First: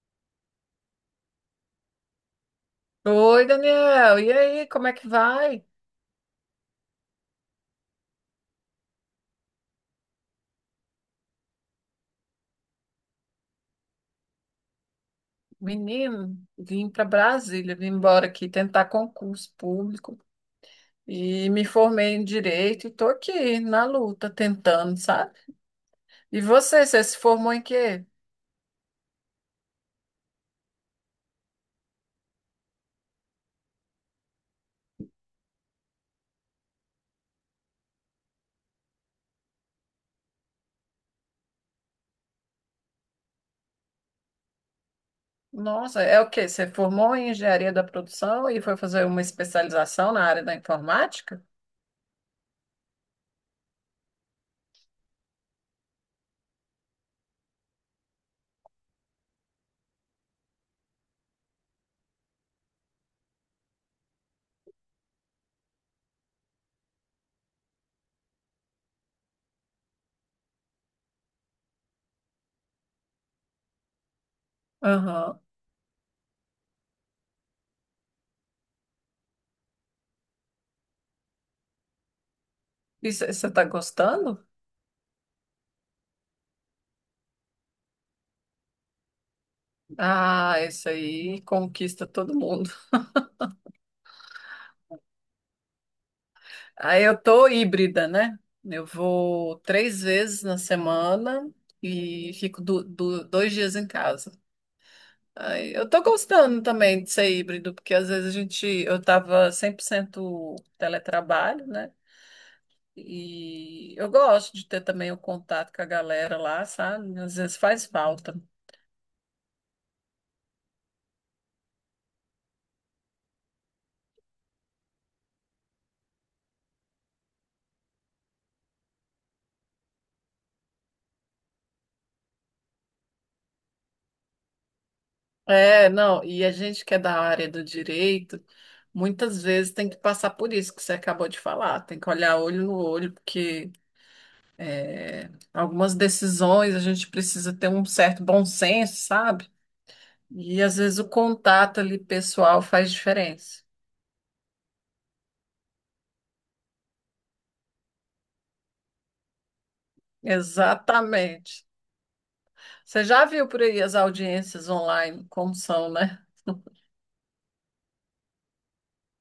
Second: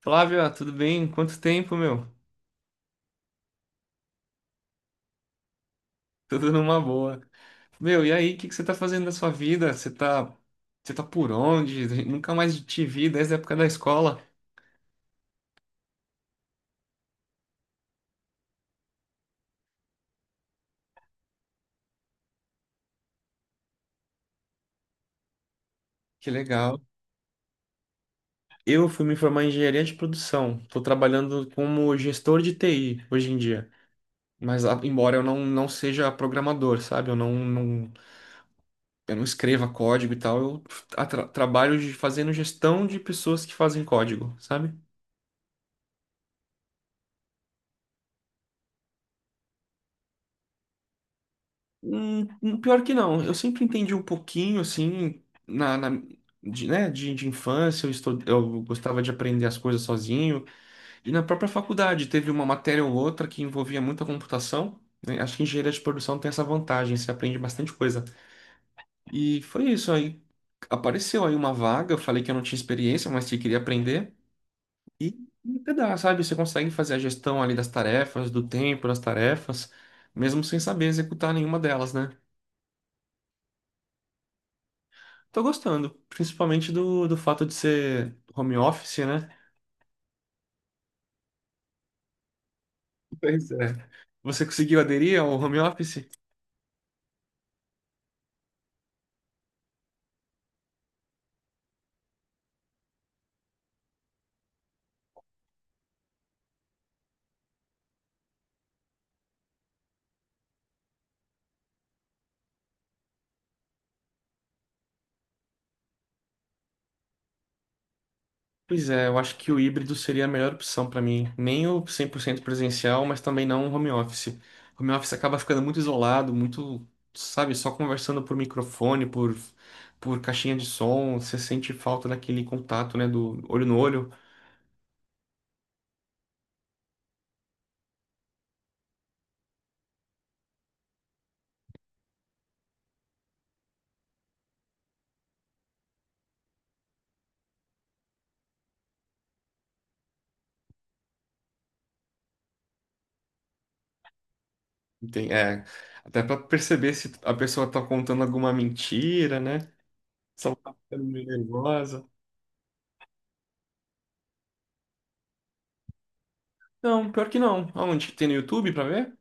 Flávia, tudo bem? Quanto tempo, meu? Oi, Daniel. E aí, como é que vai? Tudo numa boa. Meu, e aí, o que que você tá fazendo da sua vida? Você tá por onde? Nunca mais te vi desde a época da escola. Menino, vim para Brasília, vim embora aqui tentar concurso público e me formei em direito e tô aqui na luta tentando, sabe? Que E legal. você se formou em quê? Eu fui me formar em engenharia de produção. Estou trabalhando como gestor de TI hoje em dia. Mas embora eu não seja programador, sabe? Eu não escreva código e tal. Eu trabalho de, fazendo gestão de pessoas que fazem código, sabe? Nossa, é o quê? Você formou em engenharia da produção e foi fazer uma especialização na área da informática? Pior que não. Eu sempre entendi um pouquinho, assim, de, né, de infância, eu, eu gostava de aprender as coisas sozinho. E na própria faculdade, teve uma matéria ou outra que envolvia muita computação, né? Acho que engenharia de produção tem essa vantagem, você aprende bastante coisa. E foi isso aí. Apareceu aí uma vaga, eu falei que eu não tinha experiência, mas que queria aprender. E Aham. até dá, sabe? Você consegue fazer a gestão ali das tarefas, do tempo das tarefas, mesmo sem saber executar nenhuma delas, né? E você está gostando? Tô gostando, principalmente do fato de ser home office, né? Ah, isso aí conquista todo mundo. Pois é. Você conseguiu aderir ao home office? Aí eu tô híbrida, né? Eu vou três vezes na semana e fico dois dias em casa. Aí eu tô gostando também de ser híbrido, porque às vezes a gente, eu tava 100% teletrabalho, né? E eu gosto de ter também o contato com a galera lá, sabe? Às vezes faz falta. Pois é, eu acho que o híbrido seria a melhor opção pra mim. Nem o 100% presencial, mas também não o home office. Home office acaba ficando muito isolado, muito, sabe, só conversando por microfone, por caixinha de som. Você sente falta daquele contato, né, do olho no olho. É, não, e a gente que é da área do direito, muitas vezes tem que passar por isso que você acabou de falar, tem que olhar olho no olho, porque é, algumas decisões a gente precisa ter um certo bom senso, sabe? E às vezes o contato ali pessoal faz diferença. É, até pra perceber se a pessoa tá contando alguma mentira, né? Só tá ficando meio Exatamente. nervosa. Você já viu por aí as audiências online, como são, né? Não, pior que não. Aonde que tem no YouTube pra ver?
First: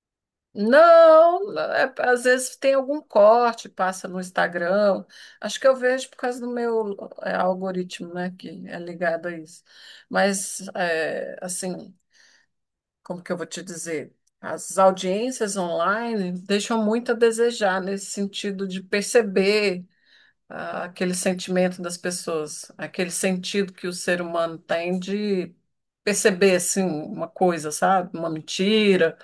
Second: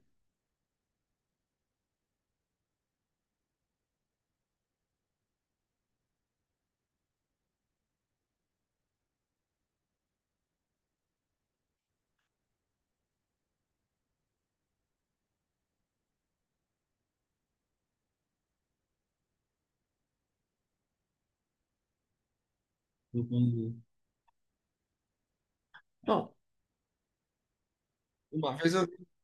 Não, às vezes tem algum corte, passa no Instagram. Acho que eu vejo por causa do meu algoritmo, né, que é ligado a isso. Mas, é, assim, como que eu vou te dizer? As audiências online deixam muito a desejar nesse sentido de perceber ah, aquele sentimento das pessoas, aquele sentido Entendi. que o ser humano tem de Não. perceber assim uma coisa, sabe? Uma Uma vez eu, mentira.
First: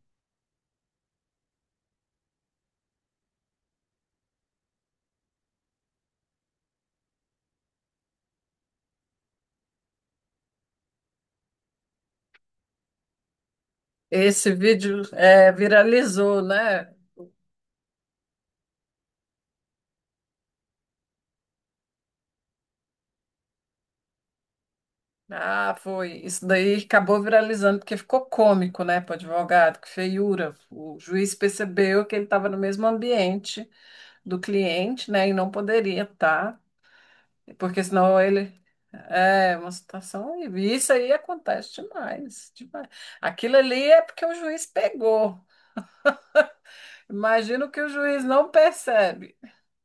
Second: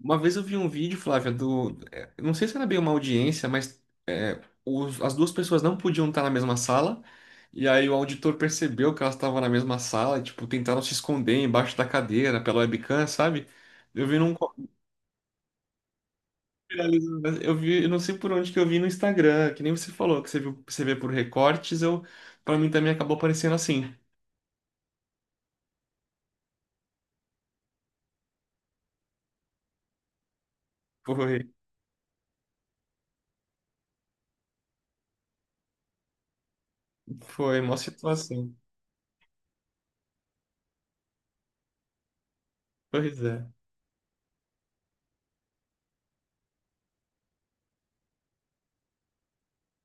uma vez eu vi um vídeo, Flávia, do. É, eu não sei se era bem uma audiência, mas é, as duas pessoas não podiam estar na mesma sala, e aí o auditor percebeu que elas estavam na mesma sala, e, tipo, tentaram se esconder embaixo da cadeira pela webcam, sabe? Eu vi Esse vídeo é, viralizou, né? viralizou, né? Eu vi, eu não sei por onde que eu vi no Instagram, que nem você falou, que você viu, você vê por recortes, eu, pra mim também acabou aparecendo assim. Ah, foi. Isso daí acabou viralizando porque ficou cômico, né, para o advogado, que feiura. O juiz Foi, percebeu que ele estava no mesmo ambiente do cliente, né? E não poderia estar, foi uma porque senão situação. ele. É uma situação horrível. E isso aí acontece demais, demais. Pois é. Aquilo ali é porque o juiz pegou. Imagino que o juiz não percebe.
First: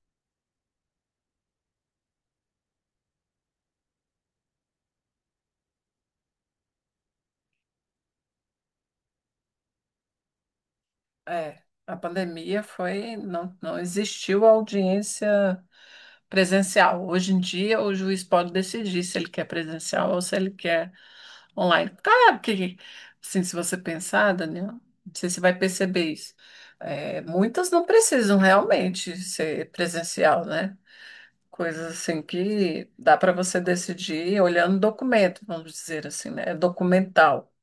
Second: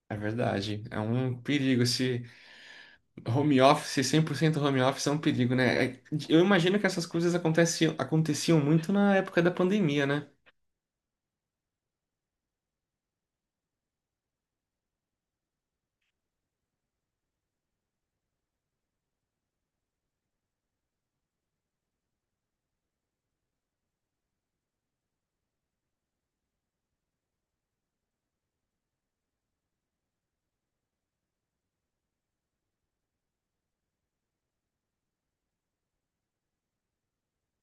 É verdade, é um perigo. Esse home office, 100% home office é um perigo, né? Eu imagino que essas coisas aconteciam muito na época da pandemia, né? É, a pandemia foi, não existiu audiência presencial. Hoje em dia, o juiz pode decidir se ele quer presencial ou se ele quer online. Claro que, assim, se você pensar, Daniel, não sei se você vai perceber isso. É, muitas não precisam realmente ser presencial, né? Coisas assim que dá para você decidir olhando o documento, vamos dizer assim, né? É documental.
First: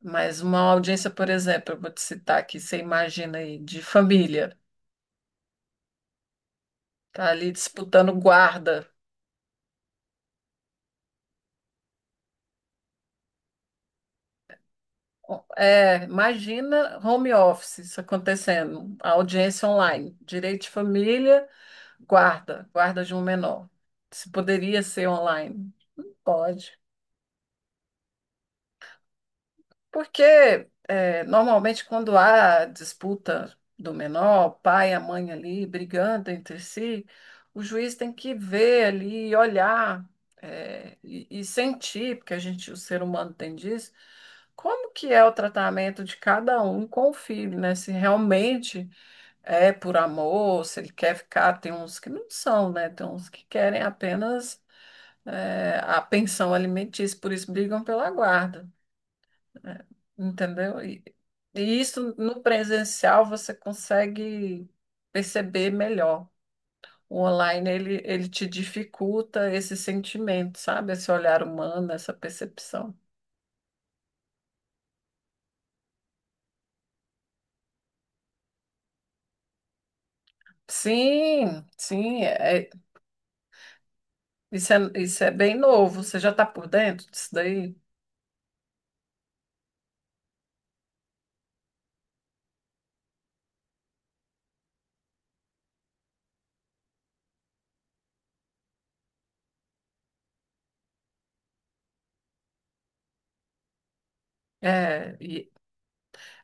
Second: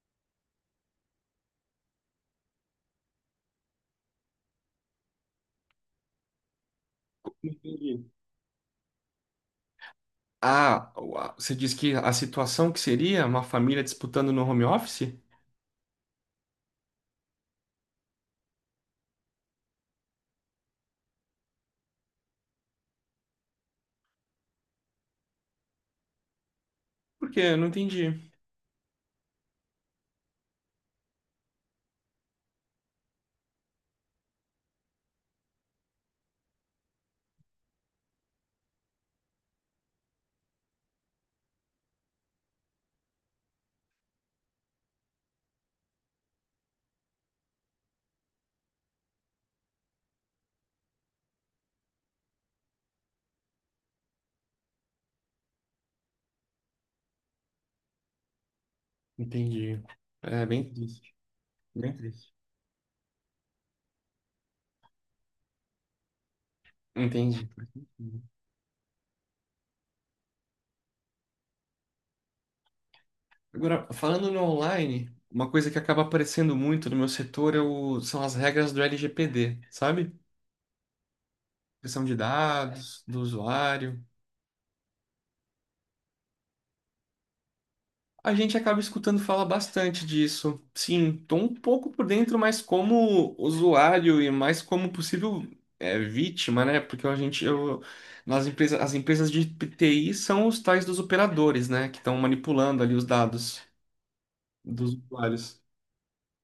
Mas uma audiência, por exemplo, eu vou te citar aqui, você imagina aí, de família, tá ali Entendi. disputando guarda. Ah, você diz que a situação que seria uma família disputando no home office? É, imagina home office isso acontecendo, a audiência online, direito de família. Guarda, guarda de um menor. Se poderia ser online, pode. Por quê? Eu não entendi. Porque é, normalmente quando há disputa do menor, o pai e a mãe ali brigando entre si, o juiz tem que ver ali, olhar é, e sentir, porque a gente, o ser humano tem disso, como que é o tratamento de cada um com o filho, né? Se realmente é por amor, se ele quer ficar, tem uns que não são, né? Tem uns que querem apenas é, a pensão alimentícia, por isso brigam pela guarda, Entendi. né? É bem Entendeu? Triste, E bem isso triste. no presencial você consegue perceber melhor. O Entendi. online ele, ele te dificulta esse sentimento, sabe? Esse olhar humano, essa percepção. Agora, falando no online, uma coisa que acaba aparecendo muito no meu setor é são as regras do LGPD, sabe? Sim, Proteção de sim, dados, do usuário. Isso é bem novo. Você já está por dentro disso daí? A gente acaba escutando falar bastante disso. Sim, estou um pouco por dentro, mas como usuário e mais como possível, é, vítima, né? Porque a gente, eu, nas empresas, as empresas de TI são os tais dos operadores, né? Que estão manipulando ali os dados dos É, e usuários.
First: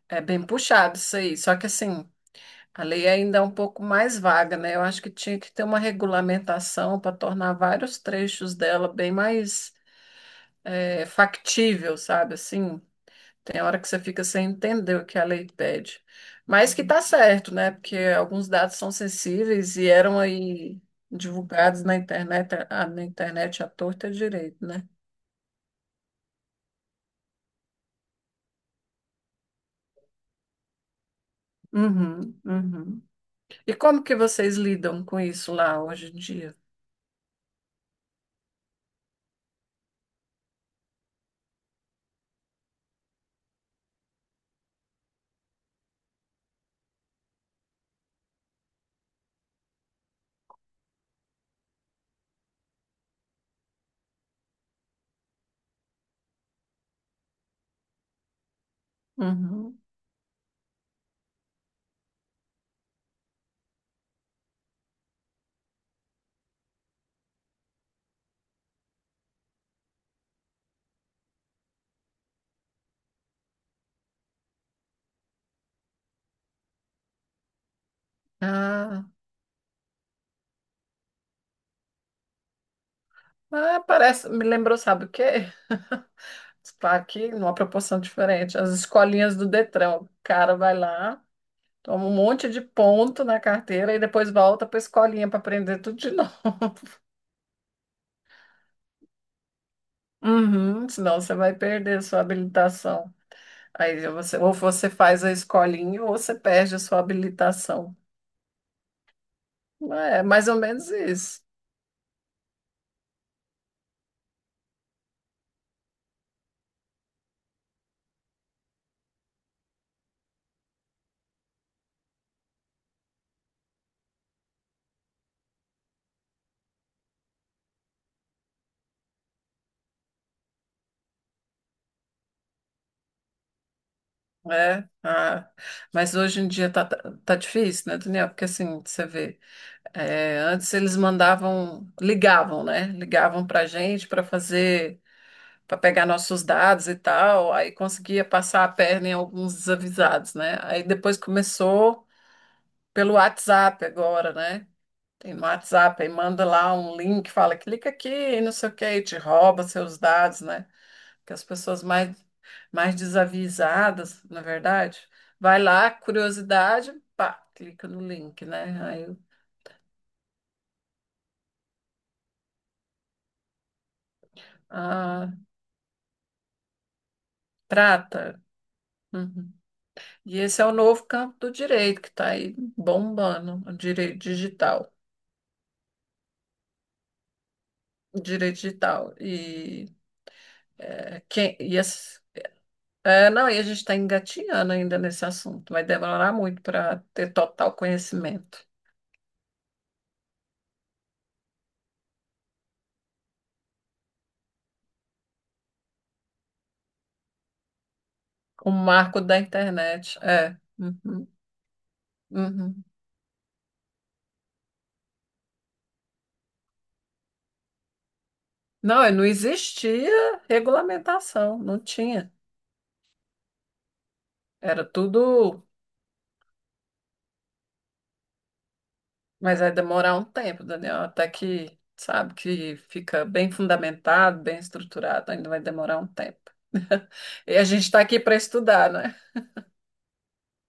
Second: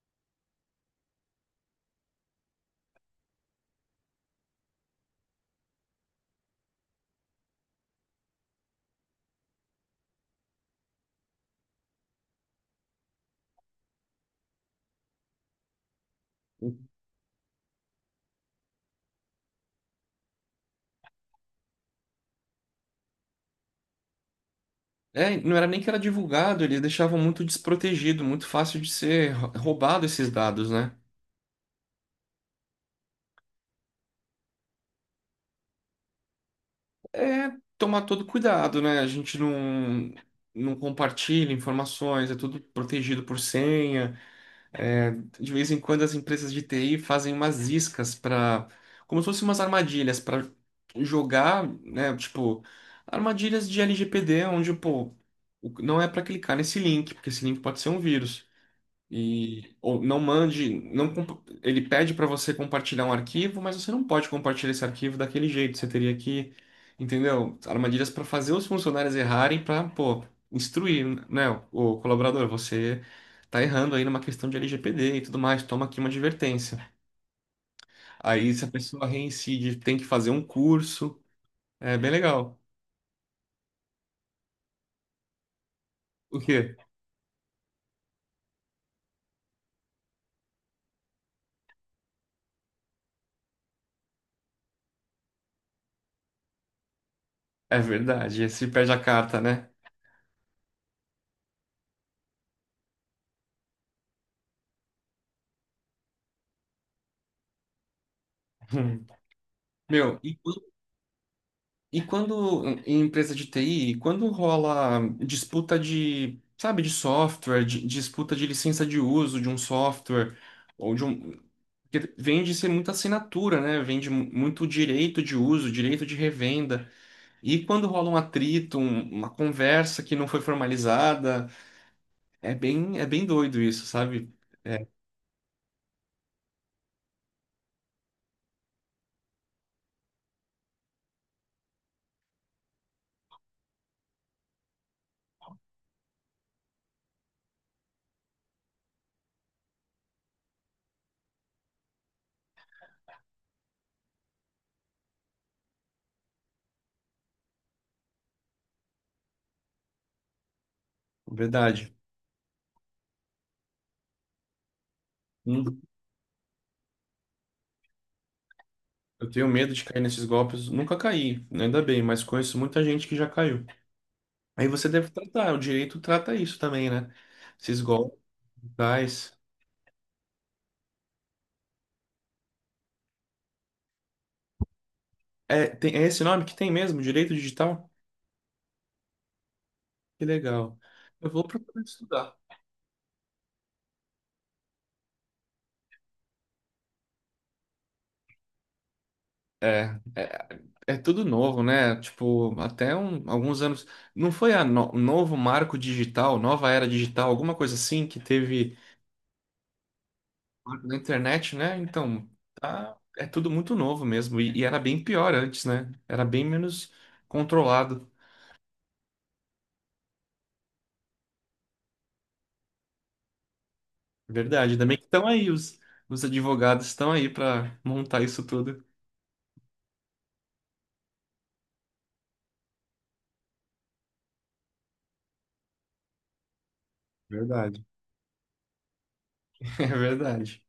é bem puxado isso aí. Só que assim. A lei ainda é um pouco mais vaga, né? Eu acho que tinha que ter uma regulamentação para tornar vários trechos dela bem mais factível, sabe? Assim, tem hora que você fica sem entender o que a lei pede. Mas que tá certo, né? Porque alguns dados são sensíveis e eram aí divulgados na internet, ah, na internet à torta e à direito, né? É, não era nem que era divulgado, eles deixavam muito desprotegido, muito fácil de ser roubado esses dados, né? Uhum, uhum. E como que vocês lidam com isso lá hoje em dia? É tomar todo cuidado, né? A gente não, não compartilha informações, é tudo protegido por senha. De vez em quando as empresas de TI fazem umas iscas para, como se fossem umas armadilhas para jogar, né, tipo, armadilhas de LGPD, onde, pô, não é para clicar nesse link, porque esse link pode ser um vírus. E Uhum. ou não mande, não comp- ele pede para você compartilhar um arquivo, mas você não pode compartilhar esse arquivo daquele jeito. Você teria que, entendeu? Armadilhas para fazer os funcionários errarem para, pô, instruir, né, o colaborador, você tá errando aí numa questão de LGPD e tudo mais, toma aqui uma advertência. Aí se a Ah, pessoa reincide, tem que fazer um curso. É bem legal. ah, parece, me lembrou, sabe o quê? O quê? Claro que numa proporção diferente. As escolinhas do Detran, o cara vai lá, toma um monte de ponto na carteira e depois volta para a escolinha para aprender tudo de novo. É verdade, se perde a carta, né? Uhum, senão você vai perder a sua habilitação. Aí você, ou você faz a escolinha ou você perde a sua habilitação. Meu, É e mais ou menos isso. E quando, em empresa de TI, quando rola disputa de, sabe, de software, disputa de licença de uso de um software, ou de um, porque vem de ser muita assinatura, né? Vem de muito direito de uso, direito de revenda. E quando rola um atrito, uma conversa que não foi formalizada, é bem doido isso, sabe? É, É, ah, mas hoje em dia tá, tá tá difícil, né, Daniel? Porque assim, você vê, é, antes eles mandavam, ligavam, né? Ligavam pra gente para fazer para pegar nossos dados e tal, aí conseguia passar a perna em alguns desavisados, né? Aí depois começou pelo WhatsApp agora, né? Tem no WhatsApp, aí manda lá um link, fala, clica aqui, e não sei o quê, e te rouba seus dados, né? Que as pessoas verdade. mais, mais desavisadas, na verdade, vai Hum, lá, curiosidade, pá, clica no link, né? Aí, Eu tenho medo de cair nesses golpes. Nunca caí, ainda bem, mas conheço muita gente que já caiu. Aí você deve ah, tratar, o direito trata isso também, né? Esses golpes trata. digitais. Uhum. E esse é o novo campo do direito que está aí bombando, o direito digital. É, tem, é esse nome que tem mesmo, direito digital? Direito digital. E, Que legal. é, Eu vou quem, e procurar estudar. é, não, e a gente está engatinhando ainda nesse assunto. Vai demorar muito para ter total conhecimento. É, é, é tudo novo, né? Tipo, até alguns anos. Não foi a novo marco digital, nova era digital, alguma coisa assim que O teve marco da internet. É. na Uhum, internet, né? Então, uhum. tá, é tudo muito novo mesmo. E era bem pior antes, né? Era bem menos controlado. Não, e não existia regulamentação, não tinha. Verdade. Era Ainda bem que estão aí, tudo. Os advogados estão aí para montar isso tudo. Mas vai demorar um tempo, Daniel, até que, sabe, que fica bem fundamentado, bem estruturado, ainda vai demorar um tempo. E a Verdade. gente está aqui para estudar, né? É verdade.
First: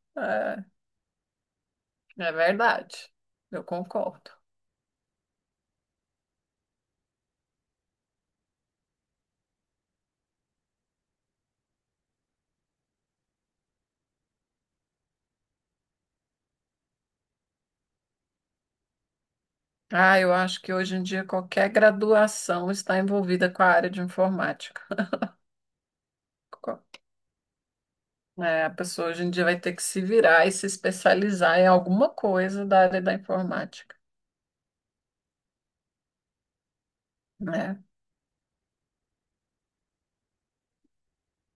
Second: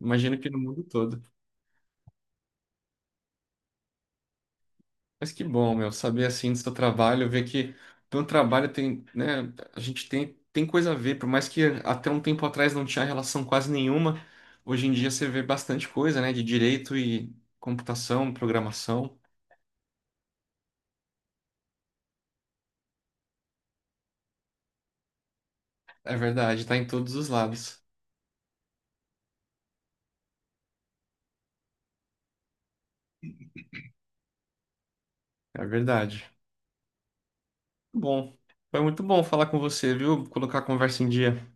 Imagino que no É. mundo todo. É verdade, eu concordo. Mas que bom, meu, saber assim do seu trabalho, ver que teu trabalho tem, né, a gente tem, tem coisa a ver, por mais que até um tempo atrás não tinha relação quase nenhuma, hoje em dia você vê bastante coisa, né, de direito e computação, programação. Ah, eu acho que hoje em dia qualquer graduação está envolvida com a área de informática. É verdade, tá Co- em todos os lados. É, a pessoa hoje em dia vai ter que se virar e se especializar em alguma coisa da área da informática, É verdade. né? Bom, foi muito bom falar com você, viu? Colocar a conversa em dia.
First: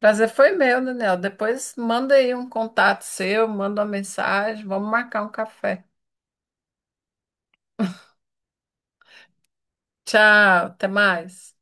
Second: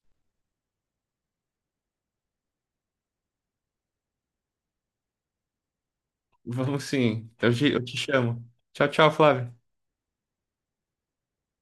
Prazer foi meu, Daniel. Depois manda aí um contato seu, manda uma mensagem, vamos marcar um café. Vamos sim. Eu te chamo. Tchau, tchau, Flávio. Tchau, até mais.